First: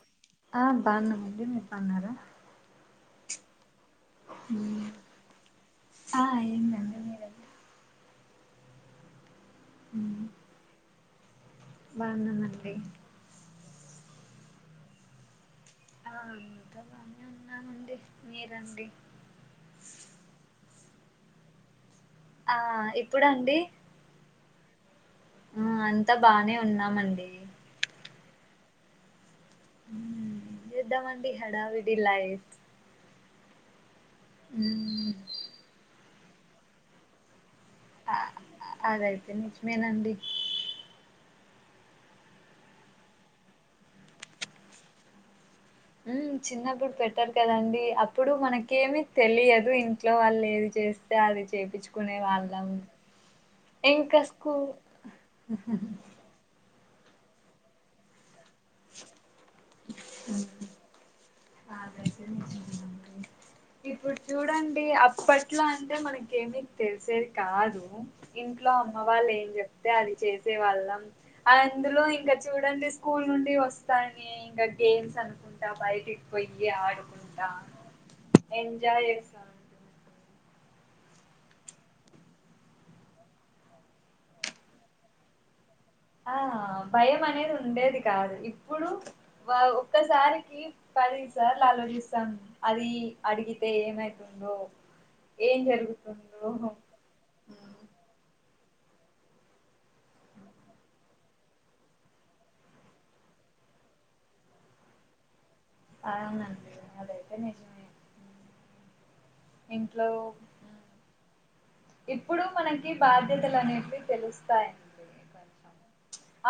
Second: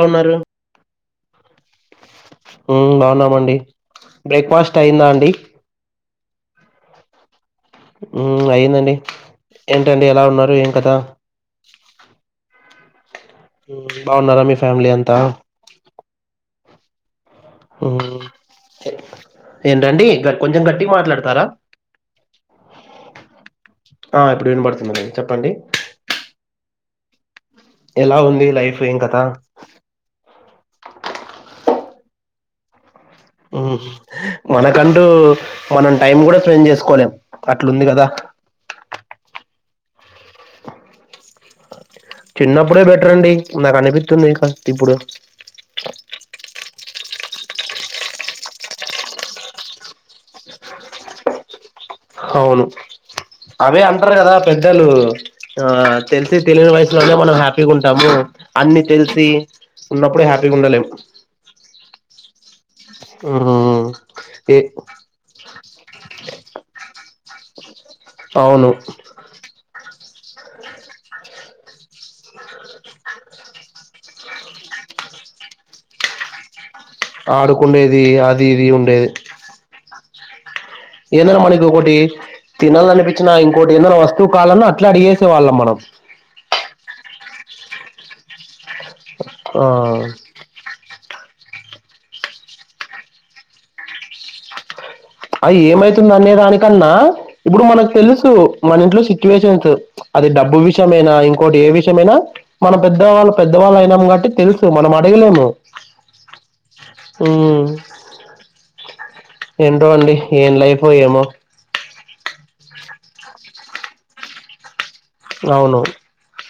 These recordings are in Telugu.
అవునరు ఆ బాన్నాం అండి మీరు బాన్నారా ఉ బాన్నామండి బ్రేక్ఫాస్ట్ అయిందా అండి ఆ అయిందండి మీరండి ఉ అయిందండి ఏంటండి ఎలా ఉన్నారు ఏం కథ బాన్నామండి ఉ బాగున్నారా మీ ఫ్యామిలీ అంతా ఆ అంత బానే ఉన్నామండి మ్మ్ మీరండి ఏంటండి గ కొంచెం గట్టి మాట్లాడతారా ఆ ఇప్పుడు అండి ఆ ఇప్పుడు వినపడుతుంది చెప్పండి అంత బానే ఉన్నామండి ఎలా ఉంది లైఫ్ ఏం కథ ఉ చేద్దాం అండి హడావిడి లైఫ్ ఉ మనకంటూ ఉమ్ మనం టైం కూడా స్పెండ్ చేసుకోలేం అట్లుంది కదా ఆ అదైతే నిజమేనండి చిన్నప్పుడే బెటర్ అండి నాకి అనిపిస్తుంది ఇక ఇప్పుడు ఉ చిన్నప్పుడు బెటర్ కదండి అప్పుడు మనకేమి తెలియదు ఇంట్లో వాళ్ళు ఏది చేస్ తే అది చెపిచ్ హవును అవే అంటారు ఇంకా కదా స్కూల్ పెద్దలు ఆ తెలు సి తెలియని వయసులోనే మనం హ్యాపీగా ఉంటాము అన్ని తెలిసి ఉన్నప్పుడే హ్యాపీగా ఉండలేం ఇప్పుడు ఏ చూడండి అప్పట్ ట్లా అంటే మనకేమి తెలిసేది కాదు అవును ఇంట్లో అమ్మ వాళ్ళ ఏం చెప్తే అది చేసే వాళ్ళం అందులో ఇంగా చూడండి స్కూల్ నుండి మస్తాన్ ఎ ఇంకా గేమ్స్ అనుకుంటా బయిటి పొయ్యి ఆడుకుంటా ఆడుకుండేది అది ఇది ఎంజాయ్ ఉండేది చేస్తాన్ ఏందన్నా మనకి ఒకటి తినాలనిపించినా ఇంకోటి ఏదన్నా వస్తువు కాాలన్నా అట్లా అడిగేసే వాళ్ళం మనం ఆ భయం అనేది ఉండేది కాదు ఇప్పుడు ఆ వావ్ ఒక్కసారికి పది సార్లు ఆలోచిస్తాం అది అడిగితే ఏమైతుందో అయి ఏం ఏమైతుంది అనే జరుగుతుందో దానికన్నా ఇప్పుడు మనకు తెలుసు మన ఇంట్లో సిచ్యువేషన్స్ అది డబ్బు విషయమేనా ఇంకోటి ఏ విషయమేనా మన పెద్దవాళ్ళు పెద్దవాళ్ళు అయినాం కాబట్టి తెలుసు మనం అడగలేము అవునండి అది అయితే ఉమ్ నిజమే ఏంటో ఇంట్లో అండి ఏం లైఫో ఏమో ఇప్పుడు మనకి బాధ్యతలు అనేవి తెలుస్తాయండి. కొంచెం అవును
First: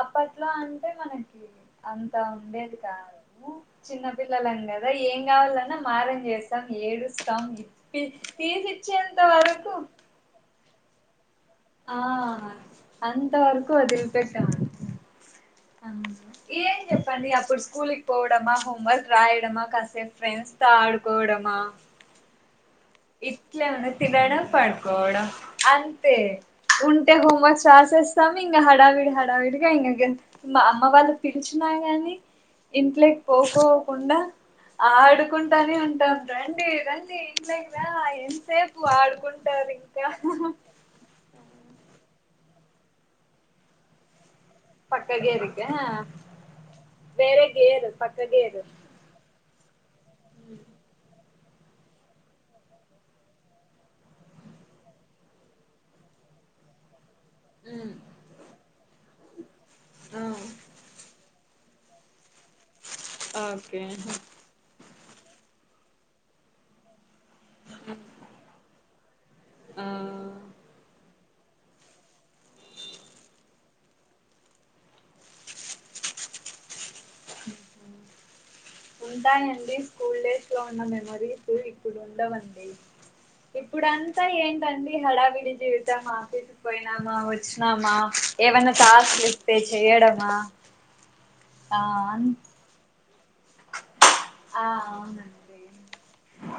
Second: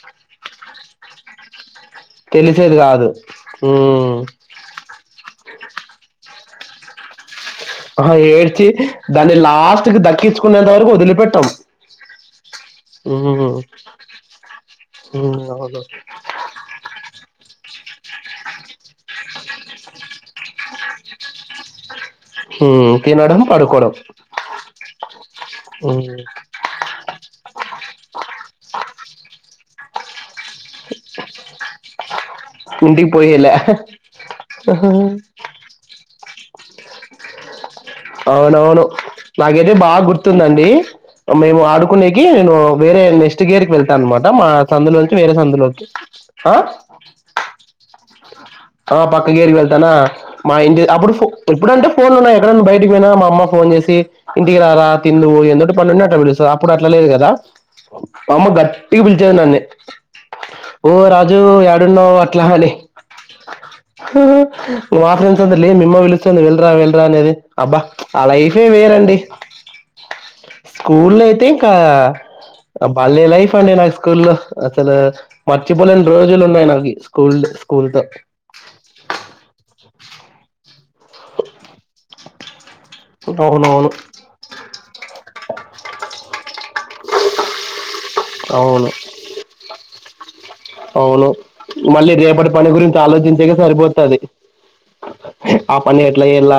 అప్పట్లో అంటే మనకి అంతా ఉండేది తెలిసేది కాదు కావు చిన్న ఉమ్ పిల్లలండి అరే ఏం కావాలన్నా మారం చేస్తాం ఏడుస్తాం. ఆహ ఏడ్చి తీసిచ్చేంత దాన్ని వరకు లాస్ట్ కి దక్కించుకునేంత వరకు వదిలిపెట్టాం ఆ ఉమ్ అంతవరకు వదిలిపెట్టాం ఉమ్ అవును ఏం చెప్పండి అప్పుడు స్కూలికి పోవడమా హోం వర్క్ రాయడమా, కాసేపూ ఫ్రెండ్స్ తో ఆడుకోవడమా, ఉ ఇట్లేమన్నా తినడం పడుకోవడం ఉమ్ అంతే ఉంటే హోమ్ వర్క్ క్లాసెస్స్తా ఇంగ హడావిడి హడావిడిగ ఇంగ గెంతు మా అమ్మ వాళ్ళు పిలీచిన గాని ఇంటికి ఇంట్లోకి పోయేలే పోకోకుండా ఆడుకుంట తనే ఉంటాం రండి రండి ఇంట్లకి అవునవును నాకైతే బాగా ఇంకా గుర్తుందండి. మేము ఆడుకునేకి ఉ వేరే నెక్స్ట్ గేర్ కి వెళ్తాను అనమాట మా సందులోంచి వేరే సందులోంచి ఆ వేర గేరు పక్క గేరు అ పక్క గేరి వెళ్తానా మా ఇంటి అప్పుడు ఇప్పుడుంటే ఫోన్లు ఉన్నాయీ ఎక్కడ బయటకి పోయినా మా అమ్మ ఫోన్ జేసి ఇంటికి రారా తిన్దువ్ ఎందుోటి పనుండి అట్లా పిలుస్తాదిఅప్పుడు అట్లా లేదు కదా ఉము మా అమ్మ గట్టిగా పిలిచేది నన్ని ఆ ఓ రాజు ఏడున్నావు అట్లా అనీ ఓకే [unintelligible] మీ అమ్మ విలుస్తంది వెల్రా వెల్రా అనేది అబ్బా ఆ లైఫే వేరండి ఆ స్కూల అయితే ఇంకా బాలే లైఫ్ అండి నాకు స్కూల్లో అసలు మర్చిపోలేని రోజులు ఉన్నాయి నాకి స్కూల్ డేస్ కొంత ఉంటాయడి స్కూల్ డేస్ లో ఉన్న మెమరీస్ ఇప్పుడు ఉండవండి అవునవును ఇప్పుడాన్ అంత ఏంటండి హడావిడి జీవితామా ఆఫీసుకి పోయినామా వచ్చినామా ఏమన్నా అవును టాస్లు ఇస్తే చెయడమా అవును, మళ్ళీ రేపటి పని గురించి ఆలోచించేకే సరిపోతది. ఆ అవునండి ఆ పని ఎట్లా ఎయల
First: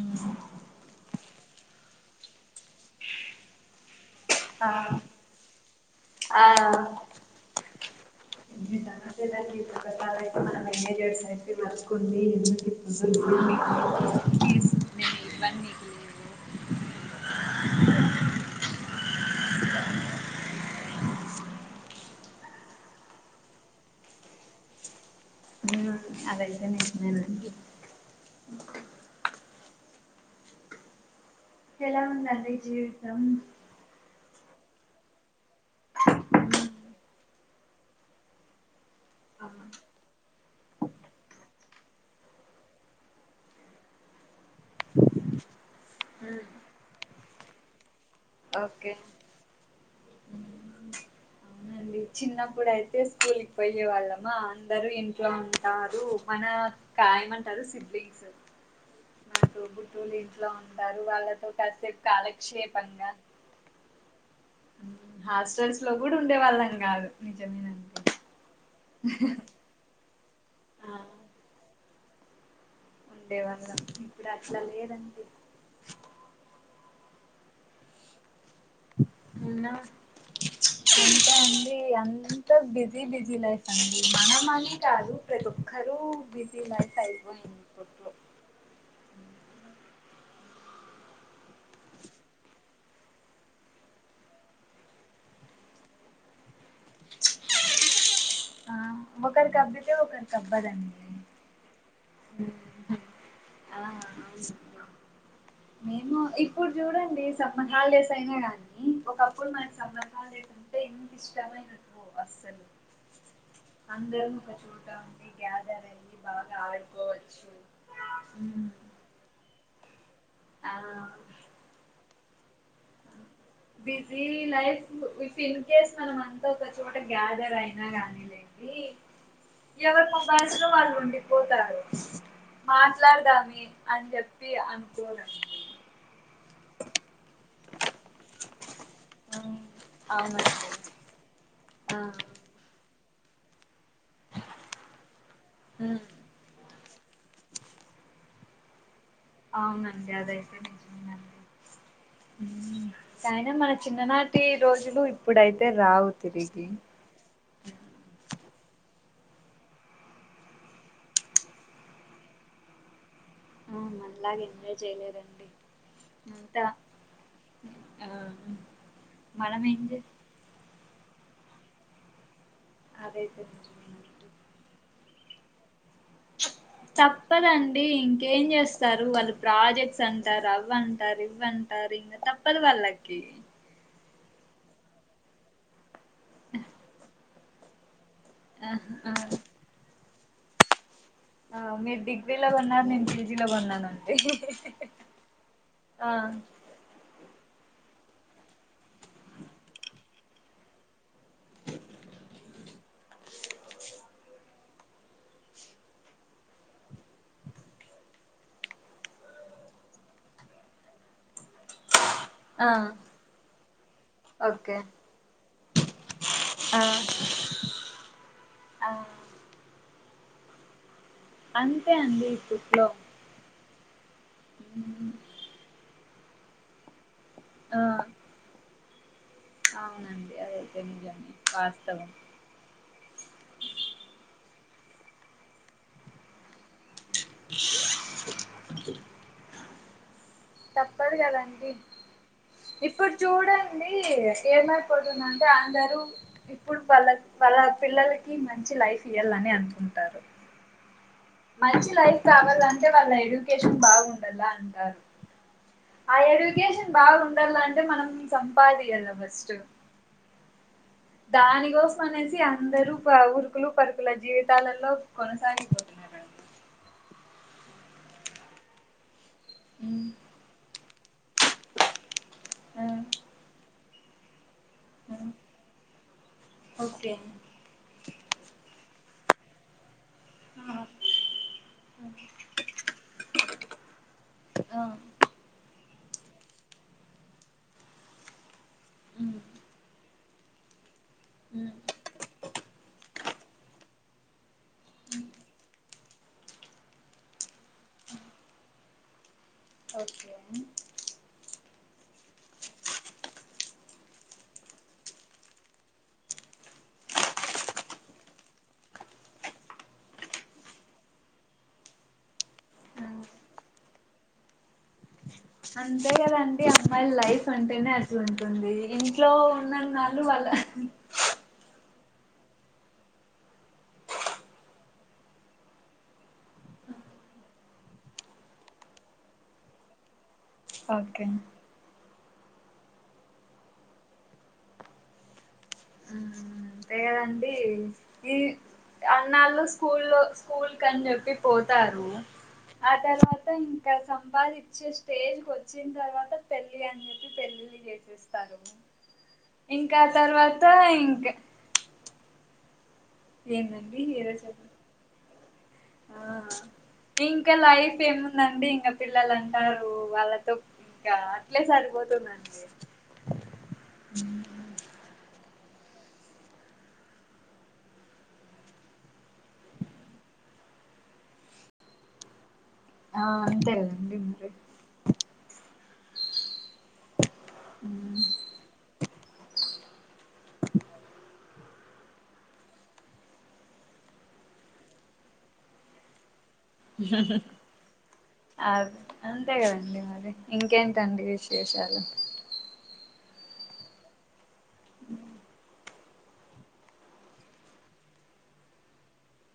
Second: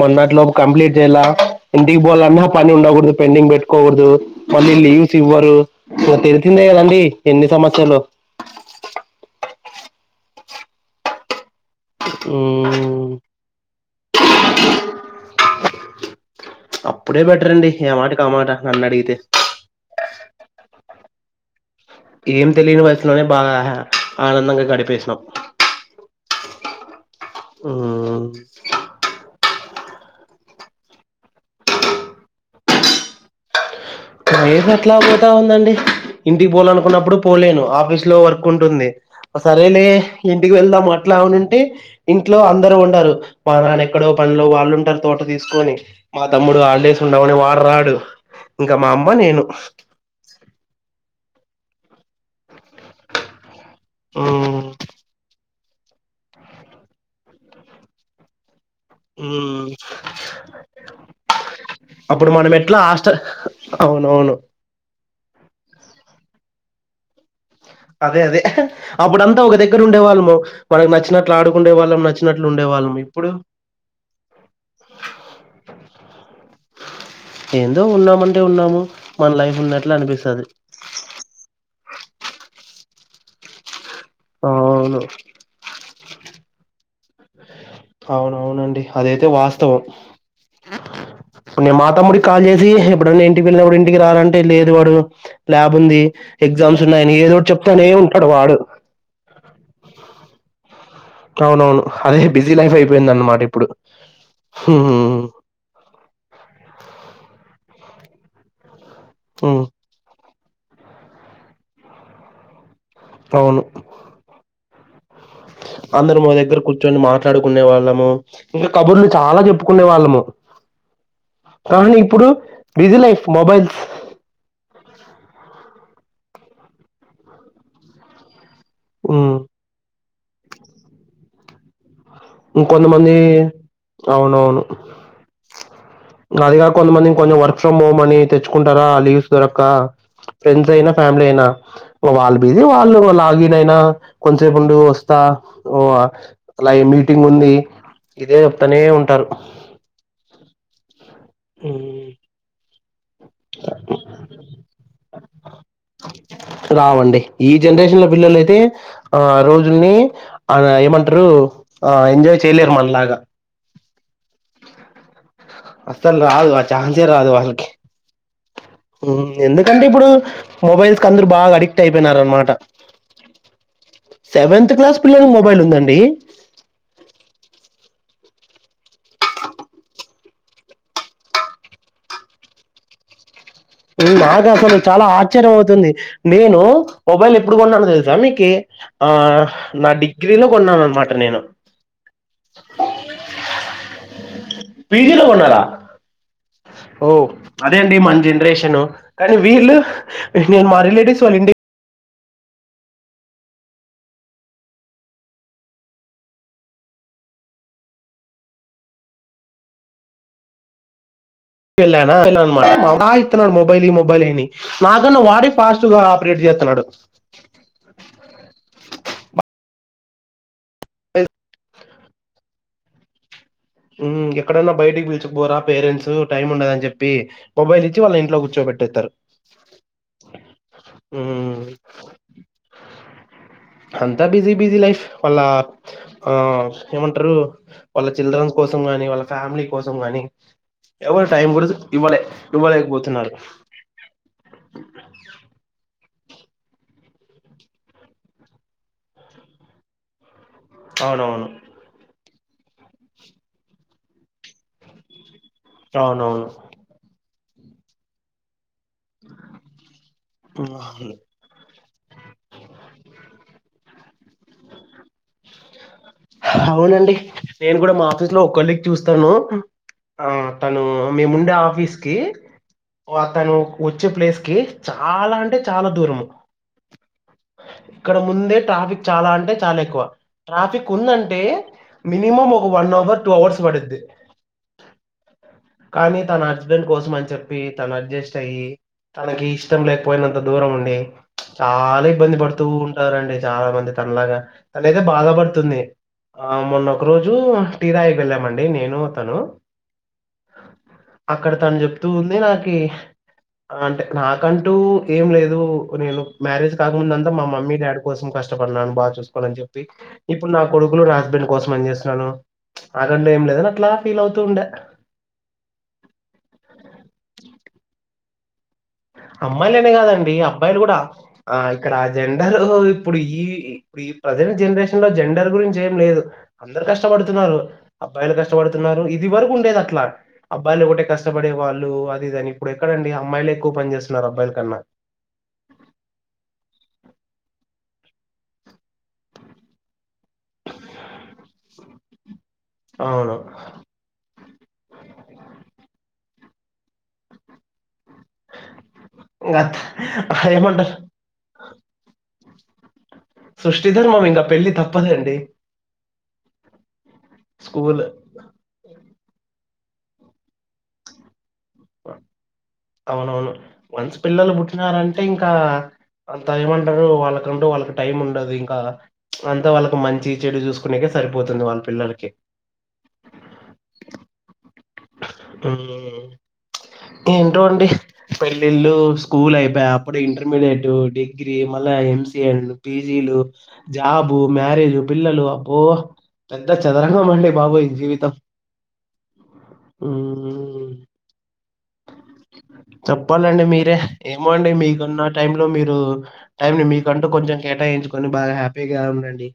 మొన్నట్లో కంప్లీట్ చేయాల ఇంటిక్ పోలఅన్నా పని ఉండకూడదు పెండింగ్ పెట్టుకోకూడదు ఆ మళ్ళీ లీవ్స్ ఇవ్వరు ఇగ తెలిసిందే కదండి ఎన్ని సమస్యలో [inaudible] కుంది మ్మ్ [inaudible] అప్పుడే బెటర్ అండి ఏ మాట కామాట నన్ను అడిగితే ఏం తెలియని వయసులోనే బాగా ఆనందంగా గడిపేసినం ఆ అదేైతే నిజమేనండి ఊమ్ ఎలా ఉందండి జీవితం? మైరు ఎట్లా పోతా ఉందండి? ఇంటికి పోవాలనుకున్నప్పుడు పోలేను ఆఫీస్ లో వర్క్ ఉంటుంది సరేలే ఇంటికి వెళ్దాం అట్లా ఉనింటే ఇంట్లో అందరూ ఉండరు మా నాన్న ఎక్కడో పన్లో వాళ్ళు ఉంటారు తోట తీసుకొని మా మ్మ్ తమ్ముడు హాలిడేస్ ఉండవని వాడు రాడు ఇంకా మా ఓకే అమ్మ నేను అవునండి చిన్నప్పుడు అయితే స్కూల్కి పోయే వాళ్ళమా మ్మ్ అందరూ ఇంట్లో ఉంటారు మన కాయ్ మంటారు సిబ్లింగ్స్ మా మ్మ్ తోబుట్టూలు ఇంట్లో ఉంటారు వాళ్ళతో కాసేపు అప్పుడు మనం ఎట్లా కాలక్షేపంగా హాస్టల్ అవునవును హాస్టల్స్ లో కూడా ఉండే వాళ్ళం కాదు నిజమేనం అదే అదే అప్పుడు అంతా ఒక దగ్గర ఉండే వాళ్ళము మనకు ఆ నచ్చినట్లు ఆడుకుండే వాళ్ళం నచ్చినట్లు ఉండే వాళ్ళమి ఉండేవాళ్ళం ఇప్పుడు అట్ల లేదండి ఏందో ఉన్నామంటే ఉన్నాము మన లైఫ్ ఉన్నట్లు అనిపిస్తది ఎంత అండి అంత బిజీ బిజీ లైఫ్ మన మని అవును కాదు ప్రతి ఒక్కరూ బిజీ లైఫ్ అయిపోయింది ఇప్పుడు అవున అవునండి అదైతే వాస్తవం నేను మాతమ్ముడికి కాల్ చేసి ఎప్పుడన్నా ఇంటికి వెళ్ళినప్పుడు ఇంటికి రా రా అంటే లేదు వాడు ల్యాబ్ ఉంది ఎగ్జామ్స్ ఉన్నాయని ఏదోటి చెప్తానే ఉంటాడు వాడు ఆ ఒకరికి అబ్బితే ఒకరికి అబ్బదండి అవునవును అదే బిజీ లైఫ్ అయిపోయింది అన్మాట ఇప్పుడు ఆ అవునండి హ్ము్ మేము ఇప్పుడు చూడండి సమ్మర్ హాలిడేస్ అయినా కానీ ఒకప్పుడు హ్మ్ మనకు సమ్మర్ హాలిడేస్ అం అంటే ఇంకి ఇష్టమైనట్ అస్సలు తవును అందరం ఒక చోట ఉండి గ్యాదర్ అయ్యి అందరం ఓ బాగా దగ్గర ఆడు కూర్చొని మాట్లాడుకునే వాళ్ళము ఇంకా కబుర్లు చాలా చెప్పుకునే వాళ్ళము అవును కానీ ఇప్పుడు busy life mobiles busy life if in case మనం అంతా ఒక చోట గ్యాదర్ అయినా గానీ లేండి ఉమ్ ఎవరు మొబైల్స్లో వాళ్ళు ఉండిపోతారు ఇంకొంతమంది మాట్లాడదామే అని చెప్పి అనుకోరు అదిగా కొంత మమందికి కొంచెం వర్క్ ఫ్రమ్ హోమ్ అని తెచ్చుకుంటారా లీవ్ దొరక్కా అవునండి ఫ్రెండ్స్ అయినా ఫ్యామిలీ అయినా ఆ వాళ్ళు బిజీ వాళ్ళు లాగిన్ అయినా కొంత్సేపు ఉండు వస్తా ఓ ఉమ్, లై మీ టింగ్ ఉంది ఇదే చెప్తానే ఉంటారు అవునండి అదైతే నిజమేనండి ఉమ్, కైన మన చిన్ననాటి రోజులు ఇప్పుడైతే రావు తిరిగి అవండి ఈ జనరేషన్ లో పిల్లలు అయితే ఆ రోజుల్ని ఆ ఏమంటారు ఆ ఎంజాయ్ చేయలేరు మనలాగా ఆ మనలాగా ఎంజాయ్ చేయలేరండి అస్సలు రాదు ఆ అంతా ఛాన్స్ ఎ రాదు వాళ్లకి ఆ ఉ మనం ఏం ఎందుకంటే చే ఇప్పుడు మొబైల్స్ కి అందరు బాగా అడిక్ట్ అయిపోయినారనమాట అదయితే నిజమేనండి సెవెంత్ క్లాస్ పిల్లలకు మొబైల్ ఉందండి చె తప్పదండి ఇంకేం చేస్తారు వాళ్ళు ప్రాజెక్ట్స్ అంటారు అవ్వంటారు ఇవ్వంటారు ఇవ్వంటారు ఇంక తప్పదు వాళ్ళకి నాకు అసలు చాలా ఆశ్చర్యం అవుతుంది నేను మొబైల్ ఎప్పుడు కొన్నానొ తెలుసా మీకి ఆ నా డిగ్రీలో కొన్నాను అనమాట నేను అ మీరు డిగ్రీలో కొన్నారు నేను పీజీలో కొన్నానండి పీజీలో కొన్నారా ఆ ఓ అదే అండి మన జనరేషన్ కానీ వీళ్ళు నేను మా రిలేటివ్స్ వాళ్ళ ఇంటికీ ఎల్లాన ఆ సతాయిస్తున్నాడు మొబైల్ఇ మొబైల్ ఇ అని ఓకే నాకన్న వాడే ఫాస్ట్ గా ఆపరేట్ చేస్తున్నాడు అవున ఎ అంతే అండి ఇప్పట్లో ఉ ఎక్కడైనా బయటకి పిలుచుకపోరా పేరెంట్స్ టైం ఉండదని చెప్పి ఆ మొబైల్ ఇచ్చి వాళ్ళని ఇంట్లో కూర్చోబెడతరు తర్ అవునండి అదయితే నిజమే ఉమ్, వాస్తవం అంతా బిజీ బిజీ లైఫ్ వాళ్ళ ఆ ఏమంటారు వాళ్ళ చిల్డ్రన్స్ వాళ్ల కోసం కాని వాళ్ళ ఫ్యామిలీ కోసం కాని తప్పదు ఎవరు టైం కూడా కదండి ఇవ్వలే ఇవ్వలేకపోతున్నారు అండి ఏమైపోతుందంటే అందరూ ఇప్పుడు వాళ్ళ వాళ్ళ పిల్లలకి మంచి లైఫ్ ఇయ్యాలని అనుకుంటారు అవునవును మంచి లైఫ్ కావాలంటే వాళ్ళ ఎడ్యుకేషన్ బాగుండాల అంటారు ఆ అవునవును ఎడ్యుకేషన్ బాగాండాల అంటే మనం సంపాదియాల ఫస్ట్ ఆ దాని కోసం అనేసి అందరూ ఉరుకులు పరుకుల జీవితాలలో కొనసాగిపోతారు అవునండి నేను కూడా మా ఆఫీస్ లో ఒ కొలీగ్ చూస్తాను అతను మేముండే ఆఫీస్ కి అతను వచ్చే ప్లేస్ కి చాలా అంటే చాలా దూరము ఓకే ఇక్కడ ముందే ట్రాఫిక్ చాలా అంటే చాలా ఎక్కువ ట్రాఫిక్ ఉందంటే మినిమం ఒక వన్ అవర్ టూ అవర్స్ పడుద్ది ఆ కానీ తన హస్బెండ్ కోసం అని చెప్పి తను అడ్జస్ట్ అయ్యి తనకి ఇష్టం లేకపోయినంత దూరం ఉండి చాలా ఇబ్బంది పడుతూ ఉంటారండి చాలా మంది తనలాగా తనయితే బాధ పడుతుంది ఆ మొన్న ఒక రోజు టీ తాగేకి వెళ్ళామండి నేను అతను ఓకే అక్కడ తను చెప్తూ ఉంది నాకి అంటే నాకంటూ ఏం లేదు నేను మ్యారేజ్ కాకముందంతా మా మమ్మీ డాడ కోసం కష్టపడినాను బాగా చూసుకోవాలని చెప్పి ఇప్పుడు నా కొడుకులు నా హస్బెండ్ కోసం అని చేస్తున్నాను ఆటంటు ఏం లేదు అట్లా ఫీల్ అవుతూ ఉండే అంతే కదండి అమ్మాయిల లైఫ్ అంటేనే అట్ల ఉంటుంది ఇంట్లో అమ్మాయిలనే ఉన్ననళు కాదండి వాళ్ళ అబ్బాయిలు కూడా ఆ ఇక్కడ అ జెండాలు ఇప్పుడు ఈ ఇప్పుడు ఈ ప్రజెంట్ జనరేషన్ లో జెండర్ గురించి ఏం లేదు అందరు కష్టపడుతున్నారు అబ్బాయిలు కష్టపడుతున్నారు ఇది వరకు ఉండేది అట్లా అబ్బాయిలు ఒకటే ఓకే కష్టపడే వాళ్ళు అది ఇది అని ఇప్పుడు ఎక్కడడండి అమ్మాయిలే ఎక్కువ పని చేస్తున్నారు అబ్బాయిల కన్నా ఆ అంతే ఏదండి ఈ అన్నాళ్లు స్కూల్ లో స్కూల్ కని చెప్పి పోతారు ఆ అవును తర్వాత ఇం ఇక సంపాద ఇచ్చే స్టేజ్ కు వచ్చిన తర్వాత పెళ్ళి అని చెప్పి పెళ్ళిలు చేసె ఇంకా అత- తర్వాత ఏమంటారు ఇంక్ సృష్టి ఏందండి ధర్మం ఏదో ఇంకా చెప్ప పెళ్లి తప్పదండి. ఆ ఇంకా లైఫ్ స్కూల్ ఎమ్ నండి ఇంకా పిల్లలు అంటారు వాళ్ళతో ఇంకా అట్లే సరిపోతుందండి అవునవును వన్స్ పిల్లలు పుట్టినారంటే ఇంకా అంత ఏమంటారు వాళ్ళకంటూ వాళ్ళకి టైం ఉండదు ఇంకా ప్చ్ అంతా వాళ్ళకి మంచి చెడు చూసుకునేకె సరిపోతుంది వాళ్ళ పిల్లలకి ఆ అంతే కదండి ఇంప్రె ఆవ్ [unintelligible] ఏంటో అండి పెళ్ళిళ్ళు స్కూల్ అయిపోయా అప్పుడే ఇంటర్మీడియటు, డిగ్రీ మళ్ళా ఎంసి అండ్ పీజీలు, జాబు, మ్యారేజు, పిల్లలు అబ్బో పెద్ద చదరంగం అండి బాబు ఈ జీవితం. అబ్ అంతే కదండి మరి హ్మ్. ఇంకేంటండి విశేషాలు. చెప్పాలండి మీరే ఏమో అండి మీకన్న టైం లో మీరు టైమ్ ని మీకంటూ కొంచెం కేటాయించుకొని బాగా హ్యాపీగా ఉండండి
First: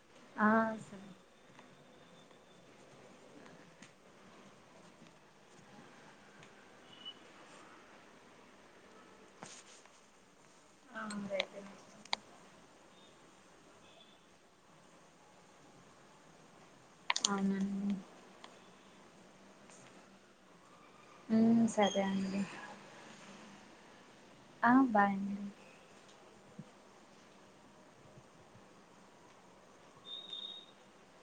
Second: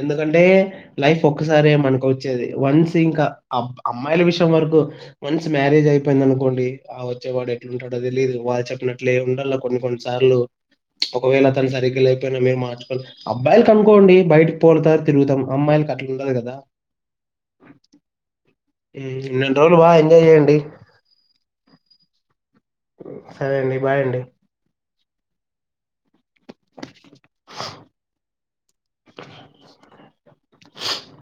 ఎందుకంటే ఆ సరే లైఫ్ ఒక్కసారే మనకు వచ్చేది వన్స్ ఇంకా అబ్ అమ్మాయిల విషయం వరకు వన్స్ మ్యారేజ్ అయిపోయిందనుకోండి ఆ వచ్చేవాడే ఉంటాడో తెలిదు వాళ్ళు చెప్పినట్లే ఉండాల కొన్ని కొన్నిసార్లు ఒకవేళ అవునండి అతను సరిగ్గ లేకపోయినా మీర్ మార్చుకోవాల అబ్బాయిలు కనుకోండి బయటకి తోలుతారు తిరుగుతాం అమ్మాయిలకి అట్లా ఉండదు కదా అవునన్ మొన్న ఊ రెండు రోజులు బాగా ఎంజాయ్ చేయండి ఉ సరే అండి ఉ సరే అండి బాయండి ఆ బాయం [unintelligible]